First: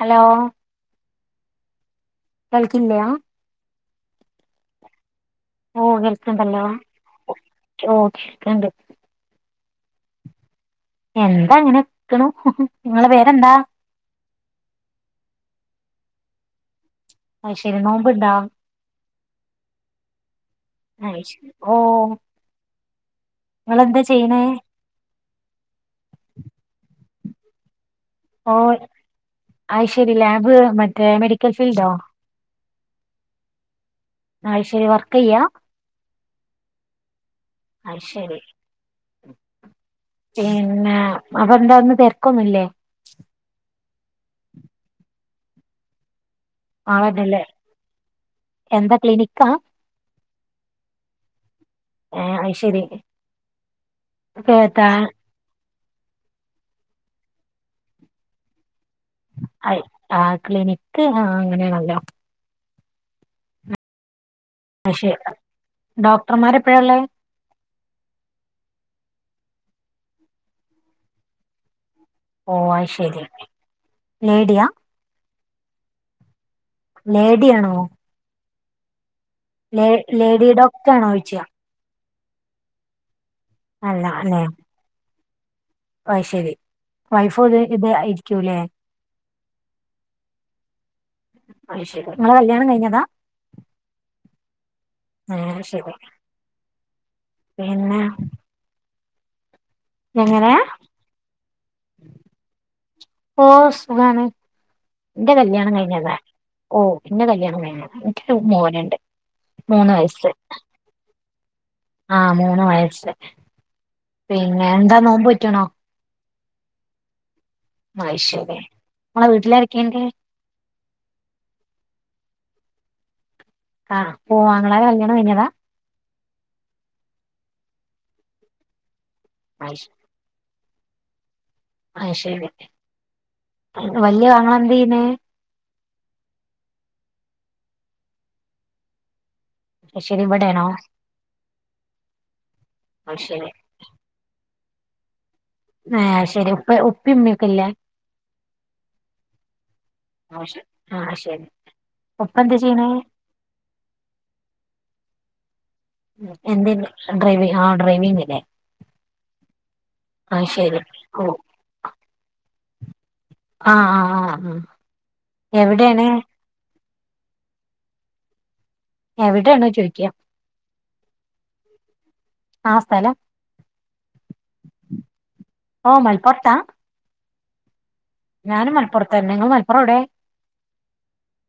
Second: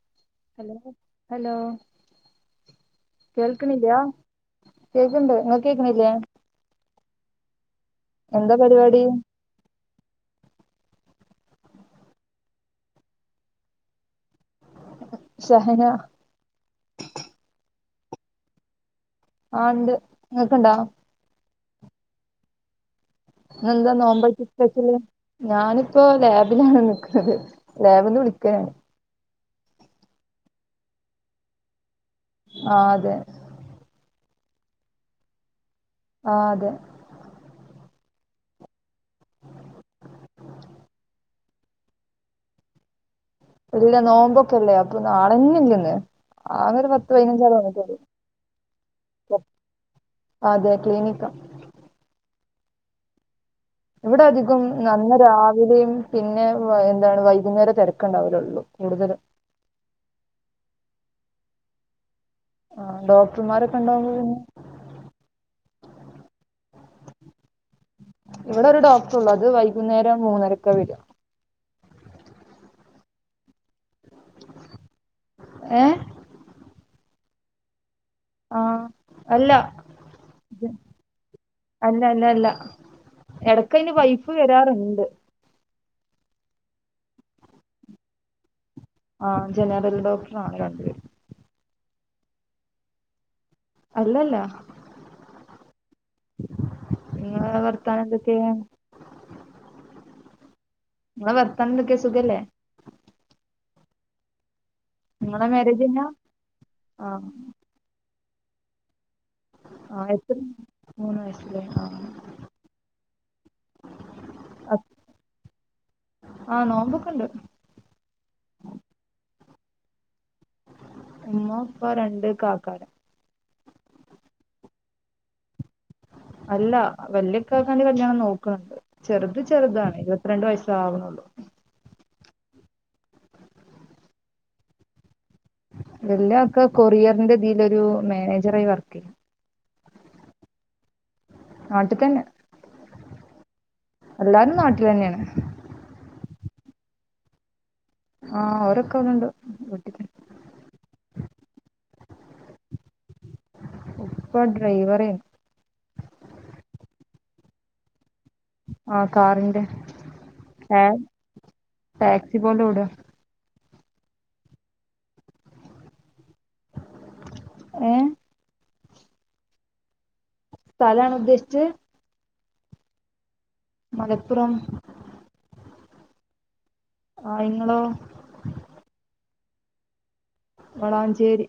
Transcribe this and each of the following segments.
Hello. Hello hello. കേൾക്കില്ല കേൾക്ക്ന്നില്ല്യ? കേക്ക്ണ്ട്. ഇങ്ങക്ക് ഓ കേക്ക്ന്നില്യേ? - കേൾക്കണ്ടല്ലോ ഓ കേക്ക്ണ്ട്. പരിപാടി എന്താ അങ്ങനെക്ക്ണു ഇങ്ങളെ പേരെന്താ? - ഷഹന. അയ് ശെരി നോമ്പ്ണ്ടാ? - ആ ഇണ്ട്. ഇങ്ങക്ക്ണ്ടാ? - ഓഹ് ഇന്ന് എന്താ നോമ്പായിട്ട് സ്പെഷ്യല്. ഞാനിപ്പോ ലാബിലാണ് നിക്കണത്. ലാബിന്ന് വിളിക്കാ ഞാന്. ഐശ്വര്യ ലാബ് മറ്റേ മെഡിക്കൽ ഫീൽഡോ? ആഹ് അതെ അയ് ശരി വർക്കെയ്യാ? ആഹ് അതെ അത് ശരി പിന്നെ അപ്പ എന്താ ഇന്ന് തെരക്കൊന്നുല്ലേ? ഇല്ല നോമ്പൊക്കെല്ലേ അപ്പൊ ആളെന്നെ ഇല്ല ഇന്ന്. ആകെ ഒരു പത്ത് ആളെന്നല്ലേ പയിനഞ്ചാളെ വന്നിട്ടൊള്ളൂ. എന്താ ക്ലിനിക്കാ [unintelligible] അതെ ക്ലിനിക്ക [unintelligible] ഇവിടെ അധികം കേട്ടാ നന്ന രാവിലെയും പിന്നെ വ എന്താണ് വൈകുന്നേരെ തെരക്ക് ഇണ്ടാവലുള്ളൂ. അയ് ആഹ് ക്ലിനിക്ക് ഹാ അങ്ങനെയാണല്ലോ. ആഹ് ഡോക്ടർമാരൊക്കെ ഇണ്ടാവുമ്പൊ പിന്നെ പക്ഷെ ഡോക്ടർമാരെപ്പഴ ഇള്ളേ? ട്ടുള്ളത് വൈകുന്നേരം മൂന്നരക്കാ വെരാ. ഓഹ് അയ് ശരി. ലേഡിയാ? ഏഹ് ലേഡിയാണോ? ആഹ് ലേ ലേഡി ഡോക്ട്ർ ആണോയ്ച്ചാ ഇതല്ലല്ല എടക്ക് അയിന് വൈഫ് വരാറിണ്ട്. അയ് ശെരി വൈഫ് [unintelligible] ഇത് ഇരിക്കൂലേ ആ ജനറൽ ഡോക്ടറാണ് രണ്ടുപേര് അയ്ശരി നിങ്ങടെ കല്യാണം കഴിഞ്ഞതാ അല്ലല്ല ആ ശരി നിങ്ങ വർത്താന പിന്നെ എന്തൊക്കെയാ എങ്ങന നിങ്ങളെ വർത്താനം എന്തൊക്കെയാ സുഖല്ലേ ഓ സുഖാണ് എന്റെ നിങ്ങളെ കല്യാണം മാരേജ് കഴിഞ്ഞാ കഴിഞ്ഞതാ ഓ ആ എന്റെ കല്യാണം കഴിഞ്ഞാ എനിക്കൊരു മോനുണ്ട് മൂന്ന് ആ വയസ് എത്ര മൂന്ന് വയസ്സല്ലേ ആ മൂന്ന് വയസ് പിന്നെ എന്താ നോമ്പോറ്റ്ണോ ആഹ് നോമ്പ്ക്കൊണ്ട് മൈഷല്ലേ നമ്മളെ വീട്ടിലരെക്കണ്ട് ഉമ്മ ഇപ്പൊ രണ്ട് കാക്കാര ആഹ് പോവാങ്ങളെ കല്യാണം കയിഞ്ഞതാ അല്ല വല്യക്കാക്കാണ്ടി കല്യാണം നോക്കണണ്ട് ചെറുത് അത് ചെറുതാണ് ഇരുപത്തിരണ്ട് വയസ് ആവണുള്ളു വല്യ ആങ്ങള എന്തയ്യുന്നേ വല്ല ഒക്കെ കൊറിയറിന്റെ തിലൊരു മാനേജറായി വർക്ക് ചെയ്യാം ശ ശരി വിടയാണോ നാട്ടി തന്നെ പക്ഷെ എല്ലാരും നാട്ടില് തന്നെയാണ് ആഹ് ശരി ഉപ്പ ഉപ്പി ഉമ്മക്കല്ലേ ആഹ് ഓരൊക്കെ അവിടെണ്ട് ആ ശരി ആ ശരി ഉപ്പ എന്താ ചെയ്യണെ ഉപ്പ ഡ്രൈവറെ എന്തിന് ഡ്രൈവി ആ ഡ്രൈവിങ് ആ കാറിന്റെ ആ ശരി ടാക് ഓ ടാക്സി പോലെ ഇവിടെ ആഹ് ആഹ് ആഹ് ആ എവിടെയാണ് ഏ ഞ എവിടെയാണോ ചോയിക്കാം സ്ഥലാണ് ഉദ്ദേശിച്ചത് ആ സ്ഥല മലപ്പുറം ഓ മലപ്പുറത്താ ആ ഇങ്ങളോ ഞാൻ മലപ്പുറത്തന്നെ നിങ്ങൾ മലപ്പുറം എവിടെ വളാഞ്ചേരി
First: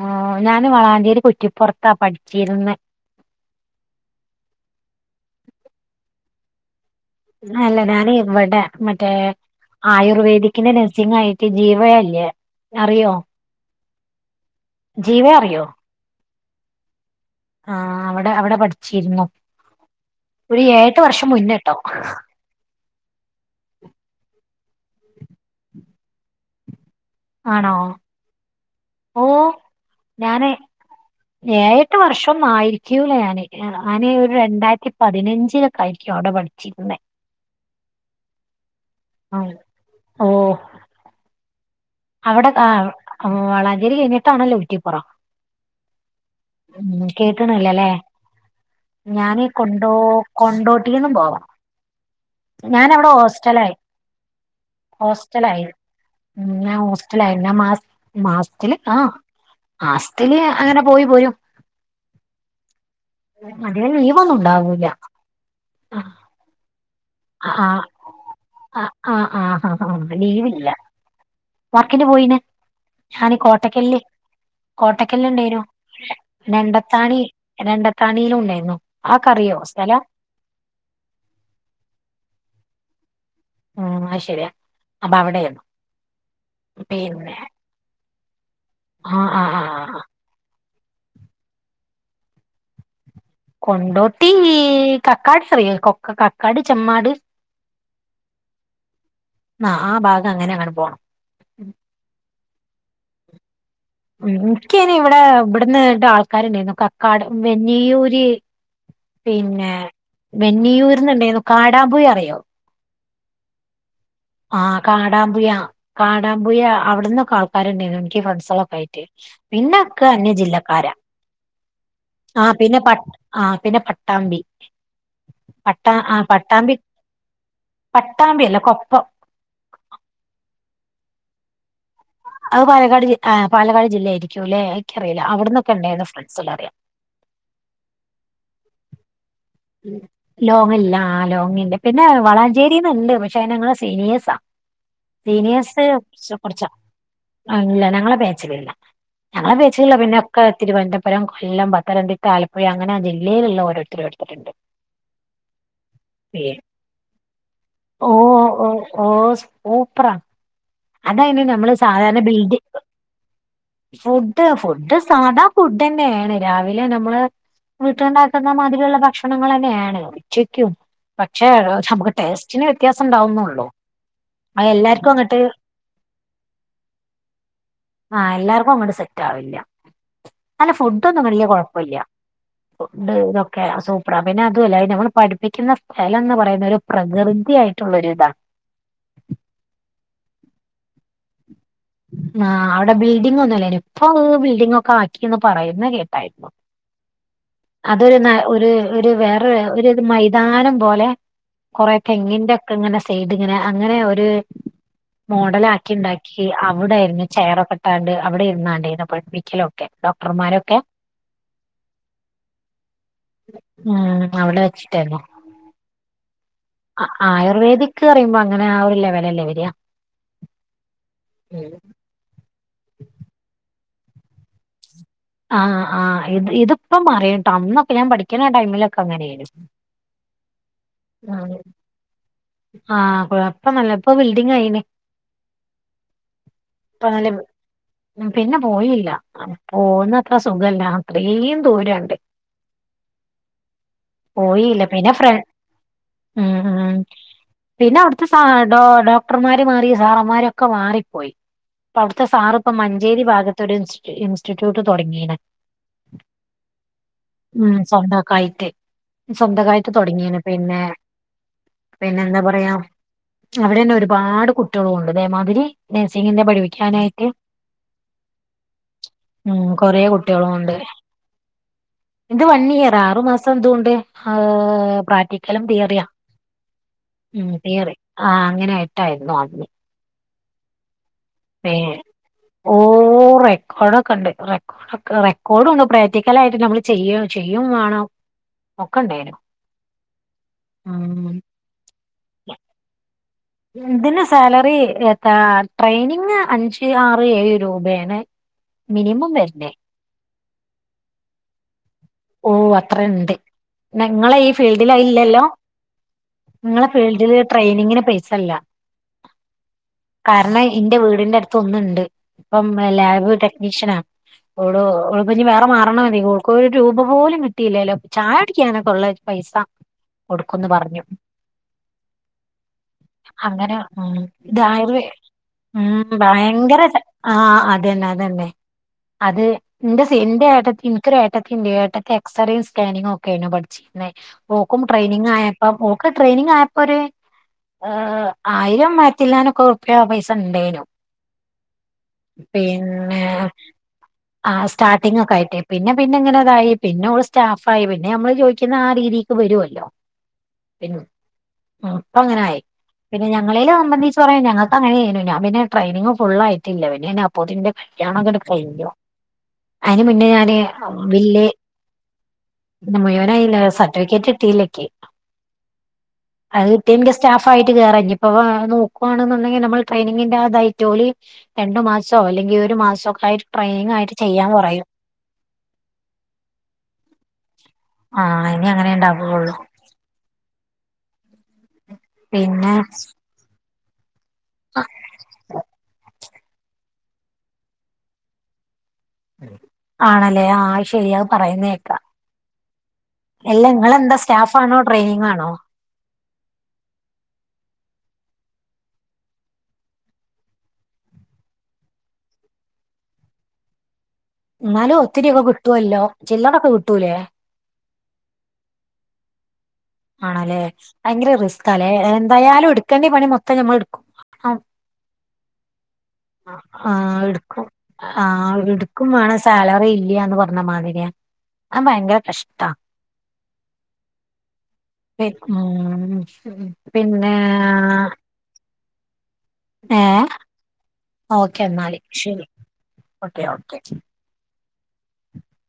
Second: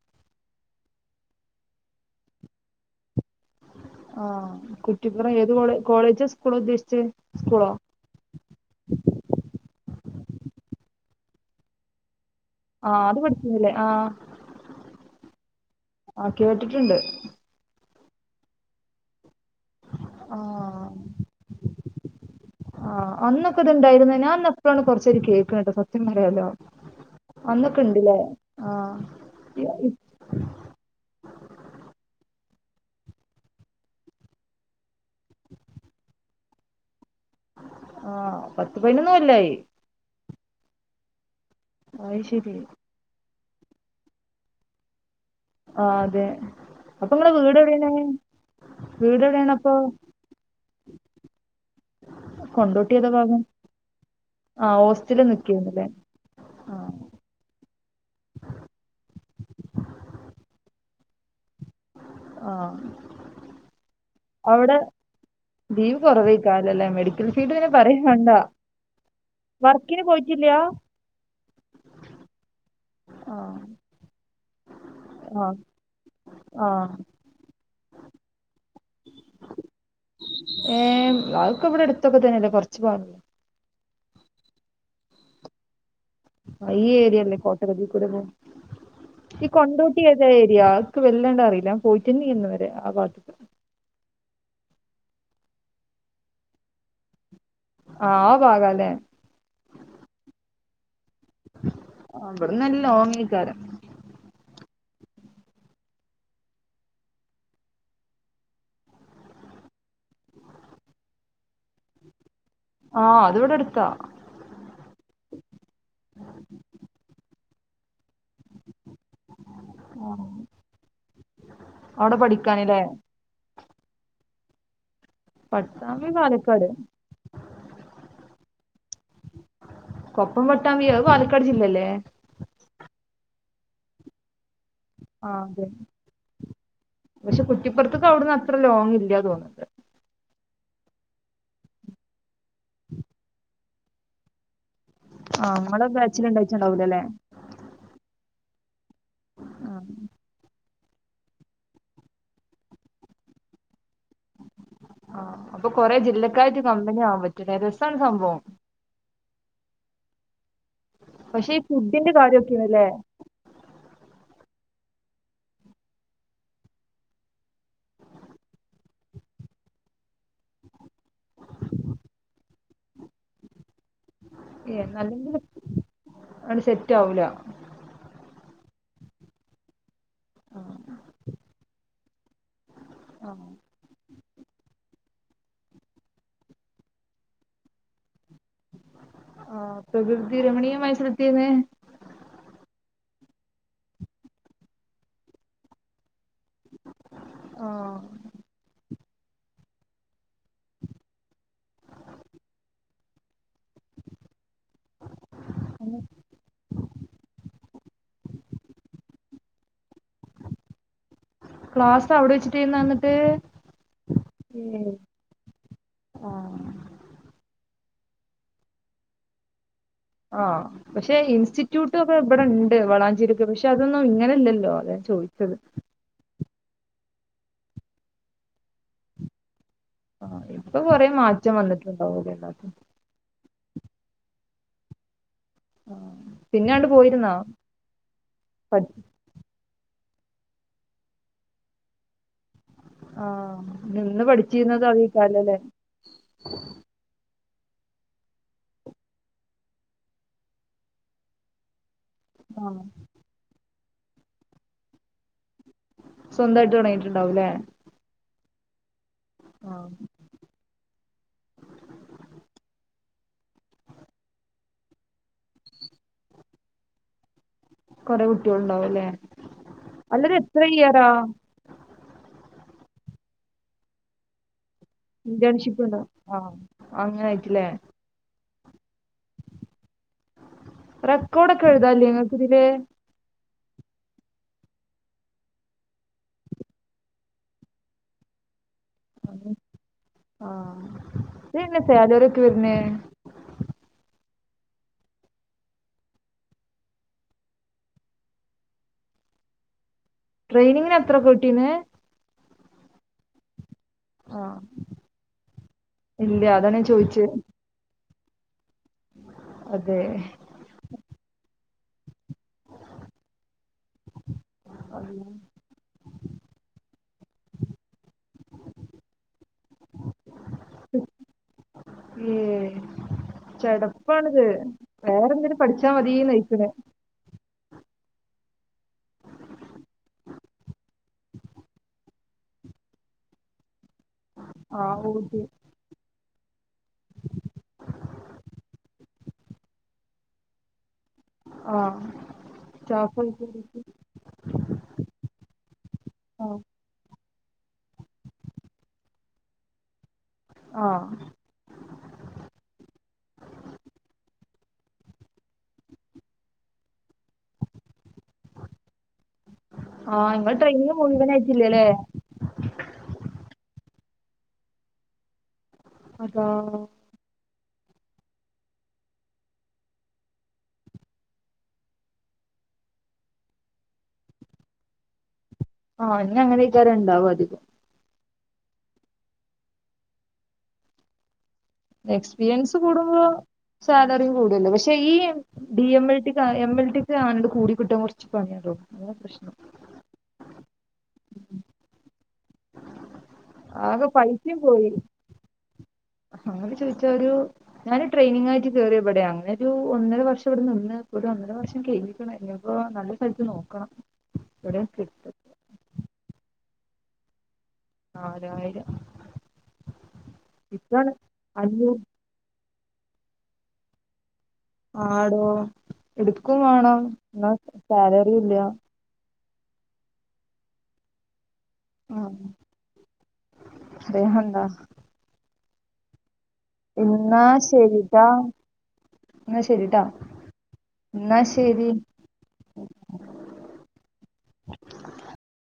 ആ ഞാന് വളാഞ്ചേരി കുറ്റിപ്പുറത്താ പഠിച്ചിരുന്നെ ആഹ് കുട്ടിപ്പ്ര എഏത് കോളേജസ് കോളേ [unintelligible] സ്കൂളോ അല്ല ഞാന് വടെ മറ്റേ ആയോ ആയുർവേദിക്കിന്റെ നഴ്സിംഗ് ആയിട്ട് ജീവയല്ല ആഹ് അത് പഠിച്ചുന്നല്ലേ ആഹ് ജീവയെ അറിയോ ആ കേട്ടിട്ടുണ്ട് ആ അവിടെ അവിടെ പഠിച്ചിരുന്നു ആ ഒരു എഴ്ഏട്ട് വർഷം മുന്നട്ടോ ആ അന്നൊക്കെ ഇത് ഇണ്ടായിരുന്ന ഞാൻ ഇപ്പോഴാണ് കൊറച്ചേര് കേൾക്കട്ടോ സത്യം പറാലോ ആണോ അന്നൊക്കെ ഇണ്ട്ല്ലേ ആ ഓ ഇ- ഇ- ഞനെ ഏഴെട്ട് വർഷം ഇപ്പം ആയിരിക്കൂല ഞാന് ആന ഒരു രണ്ടായിരത്തി പതിനഞ്ചിലൊക്കെ ആയിരിക്കും അവിടെ പഠിച്ചിരുന്നേ ആ പത്ത് പയിനൊന്നു കൊല്ലായി ആഹ് ഓഹ് അയ് അവടെ ശരി ആ വളഞ്ചേരി കയ്ഞ്ഞ്ട്ടാണല്ലോ കുറ്റിപ്പുറം. ആഹ് അതെ അപ്പൊ ഇങ്ങളെ വീട് എവടേണ് ഞാനീ കൊണ്ടോ കൊണ്ടോട്ടീന്നും പോവാ കൊണ്ടോട്ടി ഏതാ ഞാനവടെ ഭാഗം ഹോസ്റ്റലായി ആ ഹോസ്റ്റലിൽ ഹോസ്റ്റലായി നിക്കേര്ന്നല്ലേ ഉം ആ ഞാൻ ഹോസ്റ്റലായി ഞാൻ മാസ് മാസ്തില് ആഹ് മാസത്തില് അങ്ങനെ പോയി പോരും. ആഹ് അധികം ലീവ് ഒന്നും ഉണ്ടാവൂല. ലീവ് കുറവേക്കാരല്ലേ മെഡിക്കൽ അ ഫീൽഡ് പിന്നെ ആഹ് പറയും വേണ്ട ആഹ് ആഹ് ആഹ് വർക്കിന് ആ പോയിട്ടില്ല ലീവില്ല വർക്കിന് പോയീന് ആ ഞാന് കോട്ടക്കൽ ല്. കോട്ടക്കൽ ല് ആ ഇണ്ടേയ്നു ആ രണ്ടത്താണി രണ്ടത്താണിയിലും ഉണ്ടായി ഏർ അവക്ക് ഇവിടെ അടുത്തൊക്കെ തന്നെയല്ലേ കുറച്ചു പോവില്ലേ ഉ ശരിയാ അപ്പൊ അവിടെന്നു ആ ഈ ഏരിയല്ലേ കോട്ടകതി കൂടെ ആ ആ ഈ ആ കൊണ്ടോട്ടി ആ ഏതാ ഏരിയ വല്ലാണ്ട് അറിയില്ല പോയിട്ടന്നീ ഇന്ന് വരെ ഭാഗത്തു കൊണ്ടോട്ടി കക്കാട് സറിയോ കൊക്ക കക്കാട് ചെമ്മാട് ആ ആ ഭാഗാല്ലേ ആ ആ ഭാഗം അങ്ങനെ അങ്ങനെ പോണം അവിടന്നല്ല ഓങ്ങിക്കാരം എനിക്കി ഇവിടെ ഇവിടന്ന് ഇ ആൾക്കാരുണ്ടായിരുന്നു കക്കാട് വെഞ്ഞിയൂര് പിന്നെ മെന്നിയൂർന്നുണ്ടായിരുന്നു കാടമ്പുയ അറിയോ ആഹ അത് ഇവിടെ എടുത്താ ആ കാടാമ്പുയ കാടാമ്പുയ അവിടന്നൊക്കെ ആൾക്കാണ്ടായിരുന്നു എനിക്ക് ഫ്രണ്ട്സൊക്കെ ആയി പിന്നെക്കെ അന്യ ജില്ലക്കാര അവിടെ ആ പിന്നെ പഠിക്കാനില്ലേ പ ആ പിന്നെ പട്ടാമ്പി പട്ടാ പട്ടാമ്പി ആ പാലക്കാട് പട്ടാമ്പി പട്ടാമ്പി അല്ല കൊപ്പം കൊപ്പം വട്ടാമ്പിയ പാലക്കാട് ജില്ലല്ലേ അത് പാലക്കാട് ജ പാലക്കാട് ജില്ലയായിരിക്കും അല്ലെ എനിക്കറിയില്ല ആ അതെ അവിടന്നൊക്കെ ഉണ്ടായിരുന്നു ഫ്രണ്ട്സ് എല്ലാം അറിയാം പക്ഷെ കുട്ടിപ്പുറത്തേക്ക് അവിടന്ന് അത്ര ലോങ്ങ് ഇല്ലന്നു തോന്നത് ലോങ്ങല്ല ആ ലോങ്ങല്ല പിന്നെ വളാഞ്ചേരിന്നുണ്ട് പക്ഷെ അത് ഞങ്ങള സീനിയേഴ്സാ ആഹ് സീനിയേഴസ് ഇങ്ങളെ കുറച്ച ബാച്ചിലുണ്ടായിട്ടുണ്ടാവൂലല്ലേ ഇല്ല ഞങ്ങളെ ബാച്ചിലല്ല ഞങ്ങളെ ആഹ് ബാച്ചിലൊള്ള പിന്നെ ഒക്കെ തിരുവനന്തപുരം കൊല്ലം പത്തനംതിട്ട ആലപ്പുഴ അങ്ങനെ ആ ജില്ലയിലുള്ള ഓരോരുത്തരു ആഹ അപ്പൊ കൊറെേ പി ജില്ലകയായിട്ടു കമ്പനി ആവാൻ പറ്റുല്ലെ രസമാണ് ഓ സംഭവം ഓ ഓ സൂപ്പറാ അതായിന് പക്ഷെ ഈ നമ്മള് ഫുഡിന്റെ സാധാരണ ബിൽഡി കാര്യൊക്കെയാണല്ലേ ഫുഡ് ഫു് ഫുഡ്‌ സാധാ ഫുഡ് തന്നെയാണ് രാവിലെ നമ്മള് വീട്ടുണ്ടാക്കുന്ന മാതിരിയുള്ള ഭക്ഷണങ്ങൾ തന്നെയാണ് ഉച്ചയ്ക്കും പക്ഷേ നമുക്ക് ടെസ്റ്റിന് വ്യത്യാസം ഉണ്ടാവുന്നുള്ളോ അ എല്ലാർക്കും അങ്ങട്ട് അങ്ങ് സെറ്റ് ആവില്ല ആ എല്ലാർക്കും അങ്ങോട്ട് സെറ്റ് ആവില്ല അല്ല ഫുഡൊന്നും വലിയ കുഴപ്പില്ല ഫുഡ് ആഹ് ഇതൊക്കെ സപ്പ അ പിന്നെ അതും അല്ല നമ്മൾ പഠിപ്പിക്കുന്ന സ്ഥലം എന്ന് പറയുന്ന ഒരു പ്രകൃതി ആയിട്ടുള്ളൊ ഒരു ഇതാ ആ പ്രകൃതി രമണീയമായിസലത്തിന്നെ ആ അവിടെ ബിൽഡിങ് ഒന്നുംല്ലേനി ഇപ്പൊ ബിൽഡിംഗ്‌ ഒക്കെ ആക്കിന്ന് പറയുന്ന കേട്ട ആ അതൊരു ന ഒരു ഒരു വേറെ ഒരു മൈതാനം പോലെ കൊറ തെങ്ങിന്റെ ഒക്കെ ഇങ്ങനെ സൈഡ് അങ്ങനെ അങ്ങനെ ഒരു മോഡല ആക്കി ഉണ്ടാക്കി അവിടൊയിരുന്നു ചെയർ കെട്ടാണ്ട് അവിടെ ഇരുന്നണ്ടരുന്നു പിക്കലൊക്കെ ഡോക്ടർമാരൊക്കെ ക്ലാസ് അവിടെ വെച്ചിട്ടേന്ന് എന്നിട്ട് ഉ അവിടെ ഏഹ് വെച്ചിട്ടായിരുന്നു ആഹ് ആ ആയുർവേദിക് പറയുമ്പോ അങ്ങനെ ആ ഒരു ലെവലല്ലേ വരിക ആ പക്ഷെ ഇൻസ്റ്റിറ്റ്യൂട്ട് ഒക്കെ ഇവിടെ ഇണ്ട് വളാഞ്ചേരിക്ക് പക്ഷെ അതൊന്നും ഇങ്ങനല്ലല്ലോ അതാ ഞാൻ ചോദിച്ചത് ആഹ് ആഹ് ഇത് ഇതിപ്പം അറിയാം കേട്ടോ അന്നൊക്കെ ഞാൻ പഠിക്കുന്ന ടൈമിലൊക്കെ അങ്ങനെയായിരുന്നു മാറി ആഹ് കുഴപ്പമില്ല ഇപ്പോ ബിൽഡിങ് ആയിന് ആ പിന്നെ അങ്ങട് ഇപ്പ നല്ല പോയിരുന്നാ പിന്നെ പോയില്ല പോകുന്ന അത്ര സുഖല്ല അത്രയും ദൂരമുണ്ട് ആഹ് നിന്ന് പോയില്ല പഠിച്ചിരുന്നത് പിന്നെ ഫ്ര ഉം [unintelligible] ഉം പിന്നെ അവിടുത്തെ സ ഡോ ഡോക്ടർമാര് മാറി സാറന്മാരൊക്കെ മാറിപ്പോയി അവിടുത്തെ സാറ് ഇപ്പൊ ആഹ് മഞ്ചേരി ഭാഗത്ത് ഒരു ഇൻസ്റ്റി ഇൻസ്റ്റിറ്റ്യൂട്ട് തുടങ്ങിയീണ് സ്വന്തായിട്ട് തുടങ്ങിയിട്ടുണ്ടാവുംല്ലേ മ്മ് സ്വന്തൊക്കെയായിട്ട് ആഹ് സ്വന്തൊക്കെയായിട്ട് തുടങ്ങിയിന് പിന്നെ പിന്നെ എന്താ പറയ അവിടെ തന്നെ ഒരുപാട് കുട്ടികളും ഉണ്ട് അതെമാതിരി നഴ്സിങ്ങിന്റെ പഠിക്കാനായിട്ട് കൊറെ കുട്ടികള്ണ്ടാവും അല്ലേ ഉം അല്ലത് എത്ര ഇയറാ എന്റെ വൺ ഇയർ ആറു മാസം ഇതുമുണ്ട് ആഹ്ഹ് പ്രക് ക്കലും ഇന്റേൺഷിപ്പ് ഉണ്ടോ തീയറിയാ ആഹ് അങ്ങനെ മ്മ് ആയിട്ടില്ലേ തിയറി ആഹ് അങ്ങനെയിട്ടായിരുന്നു ആദ്യം റെക്കോർഡ് ഒക്കെ എഴുതാനില്ലേ നിങ്ങക്ക് ഇതില് റെക്കോർഡ് ഒക്കെ ഉണ്ട് റെക്കോ റെക്കോർഡ്ണ്ട് പ്രേക്ടിക്കലായിട്ട് നമ്മള് ചെയ്യ ചെയ്യും വേണം ഒക്കെ ഉണ്ടായിനു ആഹ് സാലറി ഒക്കെ വരുന്നേ ഇതിന് സാലറി ഏഹ് ട്രെയിനിങ് അഞ്ച് ആറ് ഏഴ് രൂപയാണ് മിനിമം വരുന്നെ ട്രെയിനിങ്ങിന് എത്ര കിട്ടീന്ന് ഓഹ് അത്രേം ഉണ്ട് നിങ്ങളെ ഈ ആഹ് ഫീൽഡിൽ അത് ഇല്ലല്ലോ ഇല്ല അതാണ് ഞാൻ നിങ്ങളെ ചോദിച്ചേ ഫീൽഡില് ട്രെയിനിങ്ങിന് പൈസ ഇല്ല അതെ കാരണം എന്റെ വീടിന്റെ അടുത്ത് ഒന്നുണ്ട് ഇപ്പം ലാബ് ടെക്നീഷ്യനാ ഓള് ഓള് ഇപ്പം ഇനി വേറെ മാറണം മതി ഓള്ക്ക് ഒരു രൂപ പോലും കിട്ടിയില്ലല്ലോ ചായ കുടിക്കാനൊക്കെ ഉള്ള പൈസ കൊടുക്കുംന്ന് പറഞ്ഞു മ്മ് അങ്ങനെ മ്മ് ഇതായുർവേദ വേറെന്തേലും പഠിച്ചാ മ്മ് മതീന്ന് വെയ്ക്കണ് ഭയങ്കര ആ അതന്നെ അതന്നെ അത് എന്റെ ഏട്ടത്തി എനിക്കൊരു ഏ ഏട്ടത്തി എക്സ്റേയും സ്കാനിംഗും ഒക്കെയാണ് പഠിച്ചിരിക്കുന്നത് ഓല്ക്കും ആഹ് ട്രെയിനിംഗ് ഊട്ടി ആയപ്പോൾ ഓക്ക് ട്രെയിനിങ് ആയപ്പോ ഒരു ആയിരം ആയിരത്തില്വാനം ഉറുപ്യ പൈസ ഉണ്ടേനു ആഹ് സ്റ്റാഫ് പിന്നെ ആയിട്ട് ആ സ്റ്റാർട്ടിംഗൊക്കെ ആയിട്ടേ പിന്നെ പിന്നെ ഇങ്ങനെ ആഹ് അതായി പിന്നെ ഇങ്ങനെ സ്റ്റാഫ് ആയി പിന്നെ നമ്മള് ചോദിക്കുന്ന ആ രീതിക്ക് വരുവല്ലോ പിന്നെ ആഹ് ഇപ്പ അങ്ങനെയായി പിന്നെ ഞങ്ങളെല് സംബന്ധിച്ച് പറ ഞങ്ങ അങ്ങനെ ഞാൻ പിന്നെ ട്രെയിനിങ് ഫുൾ ആയിട്ടില്ല പിന്നെ ഞാൻ അപ്പോതിന്റെ കല്യാണം അങ്ങട് കഴിഞ്ഞു അതിന് മുന്നേ ആഹ് ഞാന് ഇങ്ങള് ട്രെയിനിങ് വില്ലേ മുഴുവനായിട്ടില്ലല്ലേ പിന്നെ മുയോനായില്ല സെർട്ടിഫിക്കേറ്റ് കിട്ടീല നികി അതാ അത് കിട്ടിയാൽ നിക്ക് സ്റ്റാഫ് ആയിട്ട് കയറാം ഇനി ഇപ്പ നോക്കുവാണുന്നുണ്ടെങ്കിൽ നമ്മൾ ട്രെയിനിങ്ങിന്റെ അതായിട്ടോല് രണ്ടു മാസോ അല്ലങ്കിൽ ഒരു മാസമൊക്കെ ആയിട്ട് ട്രെയിനിങ് ആയിട്ട് ചെയ്യാൻ പറയും ആഹ് ഇന്ന് അങ്ങനെ മിക്കവാറും ഉണ്ടാവും അധികം ആഹ് ഇനി അങ്ങനെയെ ഇണ്ടാവുള്ളു പിന്നെ എക്സ്പീരിയൻസ് കൂടുമ്പോ സാലറിയും കൂടുമല്ലേ പക്ഷെ ഈ D M L T M L ടിക്ക് അങ്ങോട് കൂടിക്കിട്ടാൻ കുറച്ച് പണിയാ തോന്നുന്നു ആണല്ലേ ആ ശരിയ അത് പറയുന്ന കേക്ക അല്ല ആകെ നിങ്ങളെന്താ പൈസയും സ്റ്റാഫാണോ പോയി ട്രെയിനിംഗ് ആണോ അങ്ങനെ ചോദിച്ചാ ഒരു ഞാനൊരു ട്രെയിനിങ് ആയിട്ട് കേയറിയത് ഇവിടെയാണ് അങ്ങനെ ഒരു ഒന്നര വർഷം ഇവിടെ നിന്ന് ഒരു ഒന്നര വർഷം കഴ്ഞ്ഞീക്കണെ ഇനീപ്പോ നല്ല സ്ഥലത്ത് നോക്കണം എവിടെ ന്നാലും കിട്ടും ഒത്തിരിയൊക്കെ കിട്ടുവല്ലോ ചില്ലറൊക്കെ കിട്ടൂലേ ആയിരആയിരം ആണല്ലെ ഭയങ്കര റിസ്കാല്ലേ എന്തായാലും എടുക്കേണ്ടി പണി മൊത്തം ഞമ്മൾ എടുക്കും ആടോ ആ എടുക്കും ആ വേണം എന്നാ എടുക്കും ആ സാലറി ഇല്ല എടുക്കും വേണ സ് സാലറി ഇല്ല്യാന്ന് പറഞ്ഞ മാതിരിയാ ആ ഭയങ്കര ആഹ് കഷ്ടാ പറയാനുണ്ടോ ഊഉം എന്നാ ശെരിട്ടാ എന്നാ ശെരിട്ടാ ഏ ഓക്കെ എന്നാല് ശെരി ഓക്കെ ഓക്കെ [inaudible]